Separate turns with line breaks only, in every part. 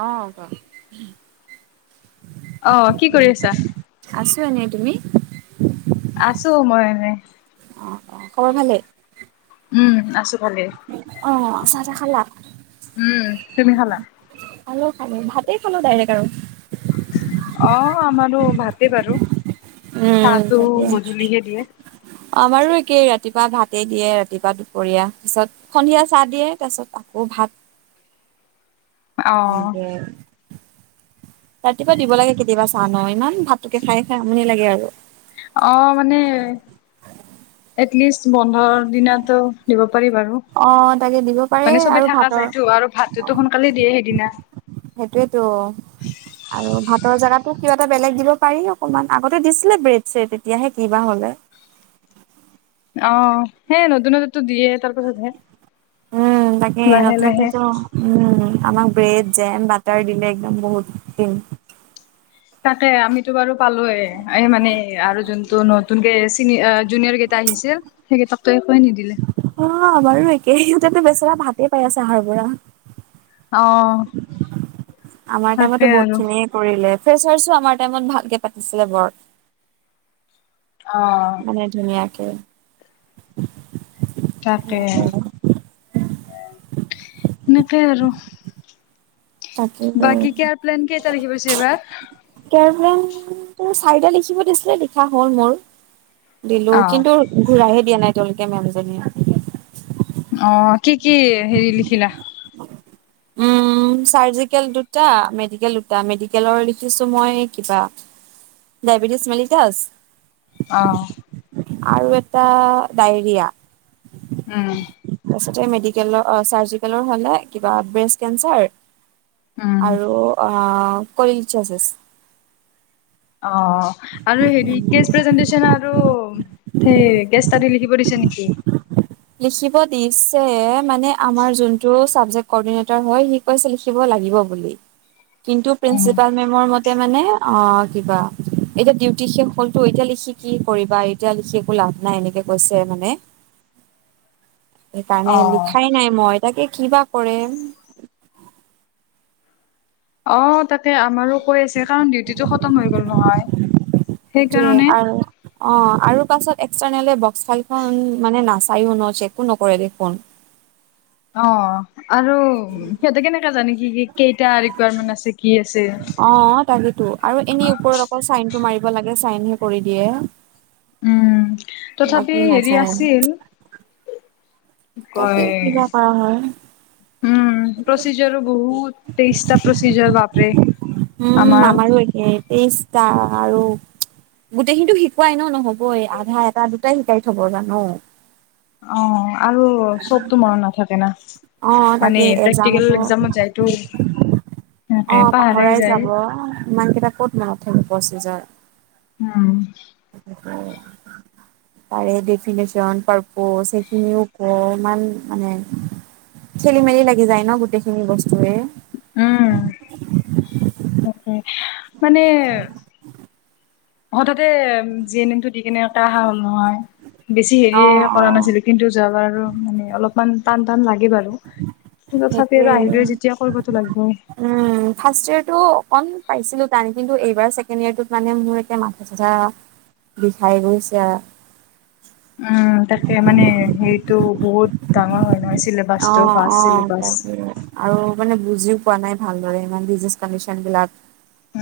অঁ কোৱা
আহ কি কৰি আছা?
নাই তুমি।
আছো মই এনে।
অঁ অঁ খবৰ ভালেই।
উম আছো ভালেই,
অ', চাহ তাহ খালা?
উম তুমি খালা।
খালো খানো ভাতেই খালো ডাইৰেক্ট আৰু।
অঁ আমাৰো ভাতে বাৰু।
উম
চাহটো
তাক
গধূলিহে দিয়ে।
আমাৰো একেই ৰাতি। ৰাতিপুৱা ভাতেই দিয়ে ৰাতিপুৱা দুপৰীয়া, পাছত সন্ধিয়া চাহ দিয়ে তাৰপিছত আকৌ ভাত। [unintelligible]
অ
নে। ৰাতিপুৱা দিব লাগে কেতিয়াবা চা ন ইমান ভাতটোকে খাই খাই আমনি লাগে আৰু।
অ মানে, এটলিষ্ট বন্ধৰ দিনটো দিব। পাৰি বাৰো,
অ', তাকে দিব পাৰে
মানে
আৰু
চবে থাককা
ভাতৰ
যায়তো আৰু ভাতটোতো সোনকালে দিয়ে সেইদিনা।
সেইটোয়েতো, আৰু ভাতৰ জেগাত। মোক কিবা এটা বেলেগ দিব পাৰি অকনমান আগতে দিছিলে ব্ৰেড চেড এতিয়াহে কিবা হ'লে। [unintelligible]
অ সেই নতুন নতুনতো দিয়ে তাৰপাছতহে।
উম তাকে নতুনততো উম আমাক। ব্ৰেড জেম বাটাৰ দিলে একদম বহুত দিন।
তাকে আমিতো বাৰু পালোয়ে এ মানে আৰু যোনতটো নতুনকে চ জুনিয়ৰ কেইটা। আহিছিল, সেই কিতাপটো একোৱেই নিদিলে।
অ আমাৰো একে সিহতেটো বেচেৰা ভাতে পাই আছে আহাৰ পৰা।
অ
আমাৰ টাইমত
তাকে
টো
আৰু।
বহুতখিনিয়ে কৰিলে। ফোৰছো আমাৰ টাইমত ভালকে পাতিছিলে বৰ।
অ'।
মানে ধুনীয়াকে।
তাকে সেনেকে আৰু।
তাকে
বাকী কেয়াৰ প্লেন কেইতাৰিখে পৰিছে এইবাৰ।
টোৰ, চাৰিটা লিখিব দিছিলে লিখা হ'ল মোৰ। দিলো
অ',
কিন্তু ঘূৰাহে দিয়া নাই এতিয়ালৈকে মেমজনীয়ে।
অ কি কি হেৰি লিখিলা‌?
চাৰজিকেল দুটা মেডিকেল দুটা মেডিকেলৰ লিখিছো মই কিবা। Diabetes mellitus.
আহ।
আৰু এটা ডায়েৰিয়া।
উম।
তাৰপিছত মেডিকেলৰ চাৰ্জিকেলৰ হলে কিবা ব্ৰেষ্ট কেন্সাৰ।
উম,
আৰু কলল চাছেছ।
অ আৰু হেৰি কেচ প্ৰেজেন্টেশচন। আৰু, সেই গেষ্ট তাৰি লিখিব দিছে নেকি?
লিখিব দিছে মানে আমাৰ যোনটো চাবজেক কৰ্ডিনেটৰ হয় সি কৈছে লিখিব ল। লাগিব বুলি। কিন্তু
উম,
প্ৰিঞ্চিপাল মেমৰ‌ মতে মানে অ কিবা, এতিয়া ডিউটি শেষ হ'লতো এতিয়া লিখি কি কৰিবা এতিয়া লিখি একো লাভ নাই এনেকে কৈছে মানে। সেইকাৰণে
অ'।
লিখাই নাই মই তাকে কিবা কৰেম।
অ তাতে‌ আমাৰো। কৈ আছে কাৰণ ডিউটিটো খতম হৈ গল নহয়,
সেইটোয়ে
সেইকাৰণে।
আৰু অ আৰু পাছত এক্সটাৰ্নে বক্স ফাইলখন মানে নাচায়ো ন চেকো নকৰে দেখোন।
অ, আৰু সিহঁতে কেনেকা জানে কি কি কেইটা ৰিকুৱাৰমেন্ট আছে। কি আছে?
অ তাকেতো আৰু এনেই ওপৰত অকল চাইন টো মাৰি। লাগে চাইনহে কৰি দিয়ে।
উম, তথাপি
বাকী
হেৰি
নাচায়
আছিল। ক,
তাকে কিবা কৰা হয়
উম প্ৰচিযাৰ বহুত। তেইশটা প্ৰচিজৰ বাপৰে।
উম
আমাৰ
আমাৰো একে তেইশটা আৰু। গোটেইখিনিতো শিকোৱাই ন নহবই আধা এটা দুটাই শিকাই থব জানো।
অ' আৰু চবতো মনত নাথাকে না।
অ'
মানে
তাকে
প্ৰেক্টিকেল
একজামতো।
এক্সামত যায়তো সেনেকে
অ'
পাহাৰাই
পাহৰাই
যায়।
যাব ইমান কেইটা ক'ত মনত থাকিব। চিজন
উম।
অ। তাৰে ডফিনেশচন পাৰপজ সেইখিনিও ক ইমান মানে। খেলি-মেলি লাগি যায় ন গোটেই খিনি বস্তুয়ে।
উম,
উম
মানে হঠাতে জি এন এম টো দি কেনে অহা হল নহয়। বেছি
অ
হেৰিয়ে
অ
কৰা নাছিলো। কিন্তু, যোৱা বাৰ মানে অলপমান টান - টান লাগে বাৰু। তথাপি
সেইটোৱে
আৰু আহিলে যেতিয়া কৰিবতো লাগে।
উম, ফাৰ্ষ্ট ইয়েৰটো অকন পাইছিলো টান, কিন্তু এই বাৰ ছেকেণ্ড ইয়ৰত মানে মোৰ এয়া মাথা সাথা বিষাই গৈছে আৰ
উম, তাকে মানে হেৰিতটো বহুত ডাঙৰ হয় নহয়। চিলেবাচটো ফাৰ্ষ্ট
অ-অ,
চিলেবাছ।
তাকে আৰু মানে বুজিও পোৱা নাই ভালৰে ইমান বিজনে কডিশন বিলাক।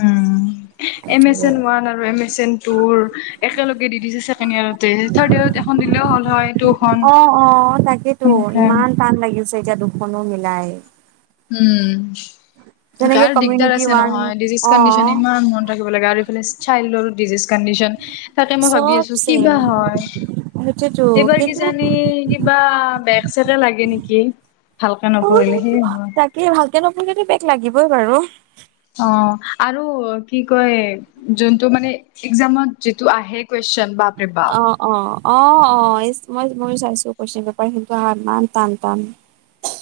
উম, এমেচন ওৱান আৰু এমেচন টুৰ একেলগে দি দিছে ছেকেণ্ড ইয়েৰতে থাৰ্ড ইয়াৰৰত এখন দিলেও হল হয়। দুখন
অ - অ তাকেতো
সেনেকে।
ইমান টান লাগিছে এতিয়া দুখনো মিলাই।
উম
যেনেকে
কাৰ দিগদাৰ
কমিউনিটি
আছে
ওৱান
নহয়। ডিজিজ
অ
কণ্ডিশন ইমান মন ৰাখিব লাগে আৰু এইফালে চাইল্ৰ ডিজিজ কনডিশন ততে মই ভাবি
চব
আছো কিবা
চেম
হয়।
সেইটোৱেতো
এইবাৰ
কিন্তু
কিজানি কিবা বে ছেকে লাগে নেকি ভালকে নপঢ়িলে, সেইয়ে নহয়,
কি ভালকে নপঢ়িলে বেক লাগিবই বাৰু।
অ, আৰু কি কয় যোনটো মানে একজাম ত' যিটো আহে কুৱেশ্চন বাপৰে বাপ।
অ-অ মই মই চাইছো কুৱেচন পেপাৰ কিন্তু ইমান টান - টান।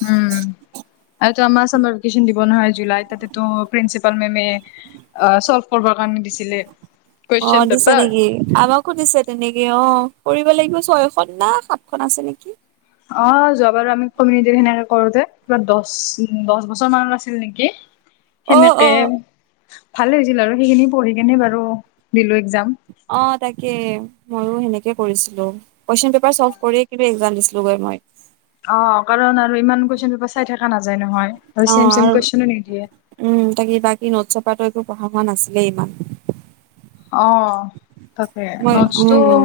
উম আৰু এইটো আমাৰ ওচৰত নতিফিসচন দিব নহয় জুলাইত তাতেটো প্ৰিন্সিপাল মেমে প কান নি দিছিলে।
অ,
কুৱেশন
দিছে
পেপাৰ
নেকি? আমাকো দিছে তেনেকি অ, কৰিব লাগিব ছয়খন না সাতখন আছে নেকি?
অ, যোৱা বাৰু আমি কমিট সেনেকে কৰোতে কিবা দশ - দশ বছৰ মানৰ আছিল নেকি।
অ',
সেনেকে
অ',
ভালে হৈছিল আৰু সেইখিনি পঢ়ি কেনে বাৰু দিলো এক্সম।
অ, তাকে ময়ো সেনেকে কৰিছিলো। কুৱেশন পেপাৰ চল্ভ কৰিয়ে কিন্তু একজাম দিছিলো গৈ। হয়।
অ, কাৰণ আৰু ইমানকৈ কুৱেশ্যন চাই থকা নাযায় নহয়।
অ,
চেম চেম
আৰু
কুৱেশনো নিদিয়ে
উম, তাকি বাকী নট চত কপাত একো পঢ়া হোৱা নাছিলে ইমান।
অ, তাকে
মই
নোটচটো
উম,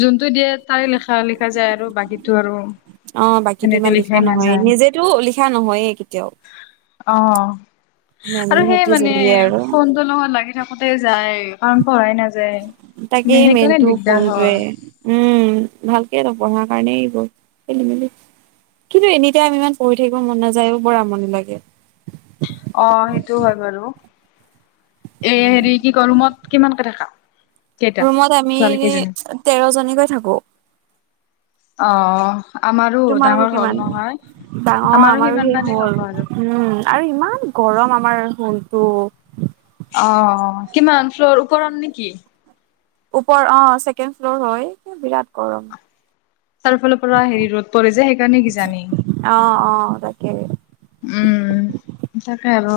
যোন টো দিয়ে তাই লিখা লিখা যায় আৰু বাকীটো আৰু
অ, বাকী
সেনেকে
ইমান লিখা
লিখাই
নহয়েই,
নাযায়
নিজেতো লিখা নহয়েই কেতিয়াও।
অ, আৰু সেই
মেমহঁতি
মানে
জলি আৰু
ফোনটো লগত লাগি থাকোতে যাই। কাৰণ পঢ়াই নাযায়। মানে
তাকেই
সেইকাৰণে
মেইনতটো
দিগদাৰ
ফোনটোৱে।
হয়
উম, ভালকে নপঢ়াৰ কাৰণেই এইবোৰ খেলি মেলি। কিন্তু এনেতে আমি ইমান পঢ়ি থাকিব মন নাযায়ও, বৰ আমনি লাগে।
অ, সেইটো হয় বাৰু। এ হেৰি কি গৰমত কিমানকে থাকা? কেইটা
ৰুমত আমি
ছোৱালী কেইজনী
তেৰ জনীকৈ থাকো।
অ, আমাৰো
তোমালোকৰ
ডাঙৰ
কিমান
হ'ল নহয়।
ডাঙৰ আমাৰো
সিমান
সেই
মানে হ'ব
হ'ল।
আৰু
উম, আৰু ইমান গৰম আমাৰ ৰোমবোৰ। উম
অ, কিমান ফ্লৰ ওপৰৰত নেকি?
ওপৰ অ, ছেকেণ্ড ফ্ল'ৰ হয় বিৰাট গৰম।
চাৰিফালৰ পৰা হেৰি ৰ'দ পৰে যে সেইকাৰণে কিজানি।
কেলে?
উম। তাকে আৰু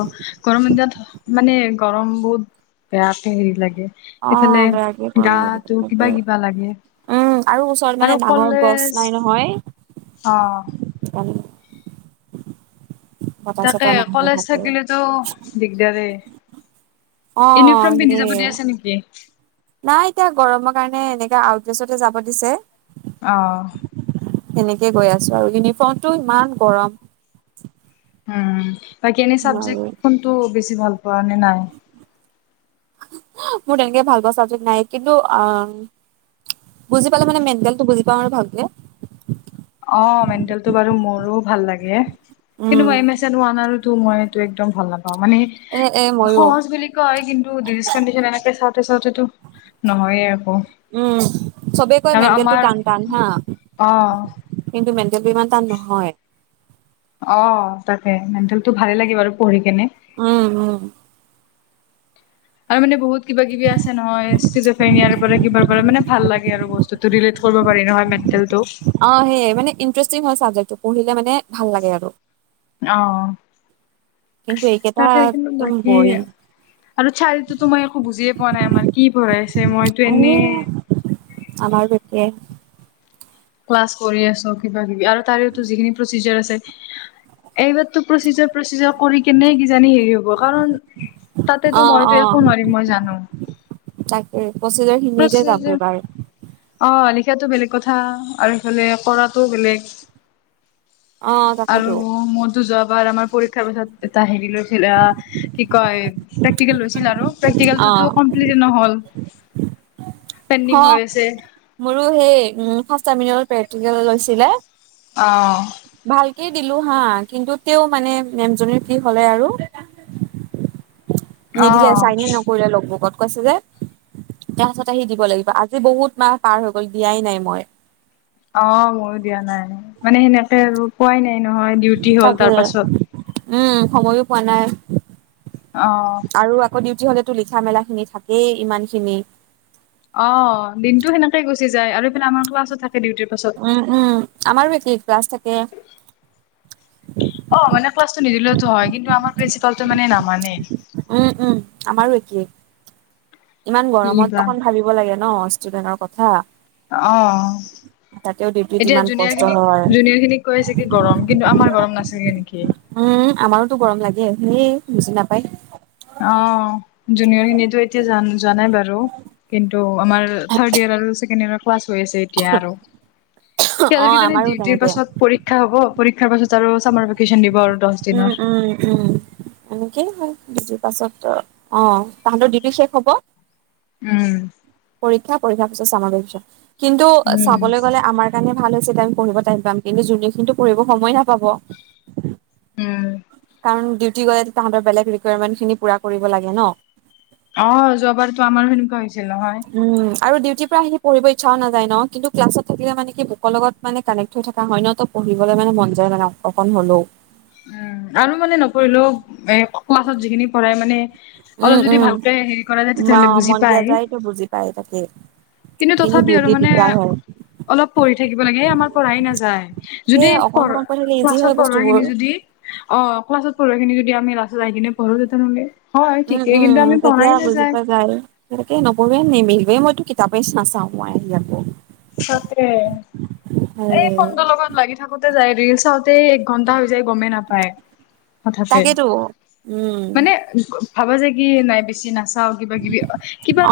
গৰম দিনত মানে গৰম বহুত বেয়াকে হেৰি লাগে।
অ
এইফালে
বেয়াকে গৰম লাগে
গাটো
তাকে
কিবা কিবা লাগে।
উম আৰু ওচৰত মানে
আৰু
ডাঙৰ গছ
কলেজ
নাই নহয়
অ।
সেইকাৰণে বতাহ
তাকে,
চতাহ নহলে
কলেজ
থাকে
থাকিলেতো দিগদাৰেই।
অ
ইউনিফৰ্ম পিন্ধি
সেইয়ে
যাব দি আছে নেকি?
নাই এতিয়া গৰমৰ কাৰণে এনেকাে আউটড্ৰেছতে যাব দিছে।
অহ।
সেনেকে গৈ আছো আৰু। ইউনিফৰ্মটো ইমান গৰম।
উম, বাকী এনে
নোৱাৰোৱে
চাবজেক্টকোনতো বেছি ভাল পোৱা, নে নাই?
মোৰ তেনেকে ভাল পোৱা চাবজেক্ট নাই। কিন্তু আহ। বুজি পালে মানে মেণ্টেলটো বুজি পাওঁ আৰু ভালকে।
অ মেণ্টেলটো বাৰু মোৰো ভাল লাগে। কিন্তু
উম
এ আৰু তো মইটো একদম ভাল লাগে। অ মানে
এ এ ময়ো
সহজ বুলি কয়, কিন্তু ডিজিজ কণ্ডিচন এনেকে চাওঁতে চাওঁতেতো-। নহয়ে।
উম, চবে কৈ
আৰু
মেণ্টেলটো
আমাৰ
টান টান হা।
অ
কিন্তু মেণ্টেল ইমান তাত নহয়।
অ তাকে, মেণ্টেলটো ভালে লাগে বাৰু পঢ়ি কেনে।
উম উম।
আৰু মানে। বহুত কিবা কিবি আছে নহয়। ইয়াৰ পৰা কিবাৰ পৰা মানে ভাল লাগে আৰু বস্তুতটো লে - কৰিব পাৰি নহয় মেণ্টে -।
অ সেইয়াই মানে ইন্ত্ৰেষ্টিং চাবজেক্টো। পঢ়িলে মানে। ভাল লাগে আৰু
অ।
কিন্তু এইকেইটা
তাকেই কিন্তু
একদম
বাকী,।
বৰিং
আৰু চাইল্ডটোতো মই একো বুজিয়ে পোৱা নাই, আমাৰ কি পঢ়াইছে মইতো এনেই।
আমাৰ বেতিযে।
ক্লাছ কৰি আছো কিবা কিবি। আৰু তাৰেটো যিখিনি প্ৰচিজাৰ আছে,। এইবাৰতো প্ৰচিজাৰ প্ৰচিজাৰ কৰি কেনে কিজানি স-। হ'ব, কাৰণ
অ
তাতেতো মইতো
অ
একো নোৱাৰিম মই জানো।
তাকে প্ৰচিজাৰ খিনিতে যাব এবাৰ
অ লিখ। সেইয়াতো বেলেগ কথা আৰু এইফালে কৰাটো বেলেগ।
অ। তাকেতো
আৰু মোৰ দু যোৱাবাৰ আমাৰ পৰীক্ষাৰ পিছত এটা হেৰি লৈছিল কি কয়,। প্ৰেকটিকেল হৈছিল আৰু প্ৰেক্টিকেলো কমপ্লিটে নহ'ল। পেণ্ডিং
অ
হৈ আছে
মোৰো সেই উ সস্ত মিন। প্ৰেক্টিকেল লৈছিলে,।
অ।
ভালকেই দিলো হা কিন্তু তে মানে নেমজনীৰ কি হলে আৰু।
অ
নিদিলে চাইনে নকৰিলে লগবুকত কৈছে যে। তাৰ পাছত আহি দিব লাগিব আজি বহুত মাহ পাৰ হৈ গল দিয়াই নাই মই।
অ ময়ো দিয়া নাই মানে সেনেকে আৰু পোৱাই নাই। নহয় ডিউটি হ'ল
তাকে
তাৰ পাছত
উম সময়ো পোৱা নাই।
অ
আৰু আকৌ ডিউটি হলেতো লিঠা মেলা খিনি থাকেই ইমান খিনি।
অ দিনটো সেনেকে গুচি যায় আৰু আমাৰ ক্লাছ থাকে। ডিউটিৰ পাছত
উম উম আমাৰো একে ক্লাছ থাকে।
অ মানে ক্লাছটো নিদিলেওতো হয় কিন্তু আমাৰ প্ৰিন্ঞ্চিপাল মানে নাম। মানে।
উম উম আমাৰো একেই ইমান
কি বা।
গৰমত অকন ভাবিব লাগে ন। যোগেনৰ কথা
আহ
তাতেও ডিউটিত
এতিয়া
ইমান কষ্ট
জুনিয়াৰ খিনিক
হয়।
জুনিয়াৰ খিনিক কৈ আছে কি গৰম কিন্তু আমাৰ গৰম নাছিল নি
উম আমাৰোতো গৰম লাগে সেই বুজি নাপায়
অ জুনিয়ৰ খিনি এতিয়া জান জানাই বাৰু কিন্তু আমাৰ থাৰ্ড ইয়াৰ আৰু ছেকেণ্ড ইয়ৰ উ হৈছে এতিয়া আৰে
অ
হেতৰ কেজনি
আমাৰো
ডিউটি
তেনেকে
পাছত পৰীক্ষা হব তাৰ পাছত আৰু চামাৰ ভেকেশচন দিব আৰু দহ
উম
দিনৰ।
উম উম এনেকে বি পাছত অ তাহাঁতৰ ডিউটি শেষ হ'ব
উম
পৰিক্ষা পৰক্ষাৰ পিছত চাম পিছত কিন্তু
উম
চাবলৈ গলে আমাৰ কাৰণে ভাল হৈছে ত আমি পঢ়িব টাইম পাম কিন্তু যোনে খিনিতো পঢ়িব সময় নাপাব
উম
কাৰণ ডিউটি গলে তাহতৰ বেলেগ ৰিকুৱাৰমেন্ট খিনি পুৰা কৰিব লাগে ন
অ যোৱাবাৰতো আমাৰ সেনেকুৱা হৈছিল নহয়
উম আৰু ডিউটিৰ পৰা আহি পঢ়িব ইচ্ছাও নায ন কিন্তু ক্লাত থাকিলে মানে কি বু ক লগত মানে কানেক্ থকা হয় ন ফুহিবলৈ মানে মন যায় মানে অকণ হলেও।
উম আৰু মানে নকৰিলেও এ ক্লাছত যিখিনি পঢ় মানে অলপ
উম
যদি ভালকে
উম
হেৰি কৰা যায় তেতিয়াহলে বুজি
মন্দিয়া
পায়
যায়তো বুজি পায় তাকে
কিন্তু তথাপি আৰু
ডিউটিত
মানে
দিগদাৰ হয়
অলপ পঢ়ি থাকিব লাগে স আমাৰ পঢ়াই নাযায়
সেই
যদি
অকন
পঢ
চকন পঢ়ি থাকিলে ইজি
ক্লাছত
হয়
পঢ়া
বস্তুবোৰ
খিনি যদি অ ক্লাছত পঢ়া খিনি যদি আমি লাছত আহ কিনে পঢ়ো তেনেহ'লে
উম উম তেতিয়া বুজিপোৱা যায় সেনেকে নপঢ়ে নিম পে মইতো কিতাপেই নাচাওঁ মই ইয়তে
সতে এই ফোনটোৰ লগত লাগি থাকোতে যায় ৰিল চাওঁতে এক ঘন্টা হৈ যায় গমেই নাপায় হঠাতে
তাকেতো উম
মানে ভাবা যায় কি নাই বেছি নাচ অ কিবা কি বি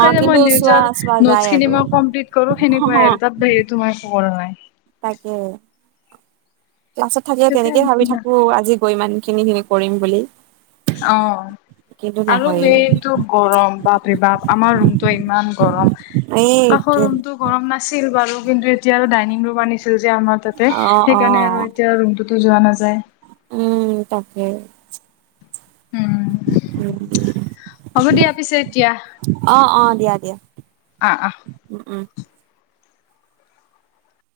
অ
মানে মই
কিন্তু চোৱা চোৱা
নাচ
যায় আৰু
মই কম্পিলিট কৰো ক
অ
আৰু তাত বেৰি তোমাৰ পোহৰ হয়
তাকে ক্লাছত থাকিলে তেনেকে ভাবি থাকো আজি গৈ মান খিনি খিনি কৰিম বুলি
অ
কিন্তু
আৰু
নহয়ে
মেইনতটো গৰম বা ভেবাহ আমাৰ ৰুমতটো ইমান গৰম
এই
কাষৰ ৰুমতটো গৰম নাই আছিল বাৰু কিন্তু এতিয়া আৰু ডাইনিং ৰুম আনিছিল যে আমাৰ তাতে
অ',
সেইকাৰণে আৰু
অ',
এতিয়া ৰুম যোৱা নাযায় উম হ'ব দিয়া পিছে
[unintelligible] আহ আহ দিয়া দিয়া
আ আ
উম, উম।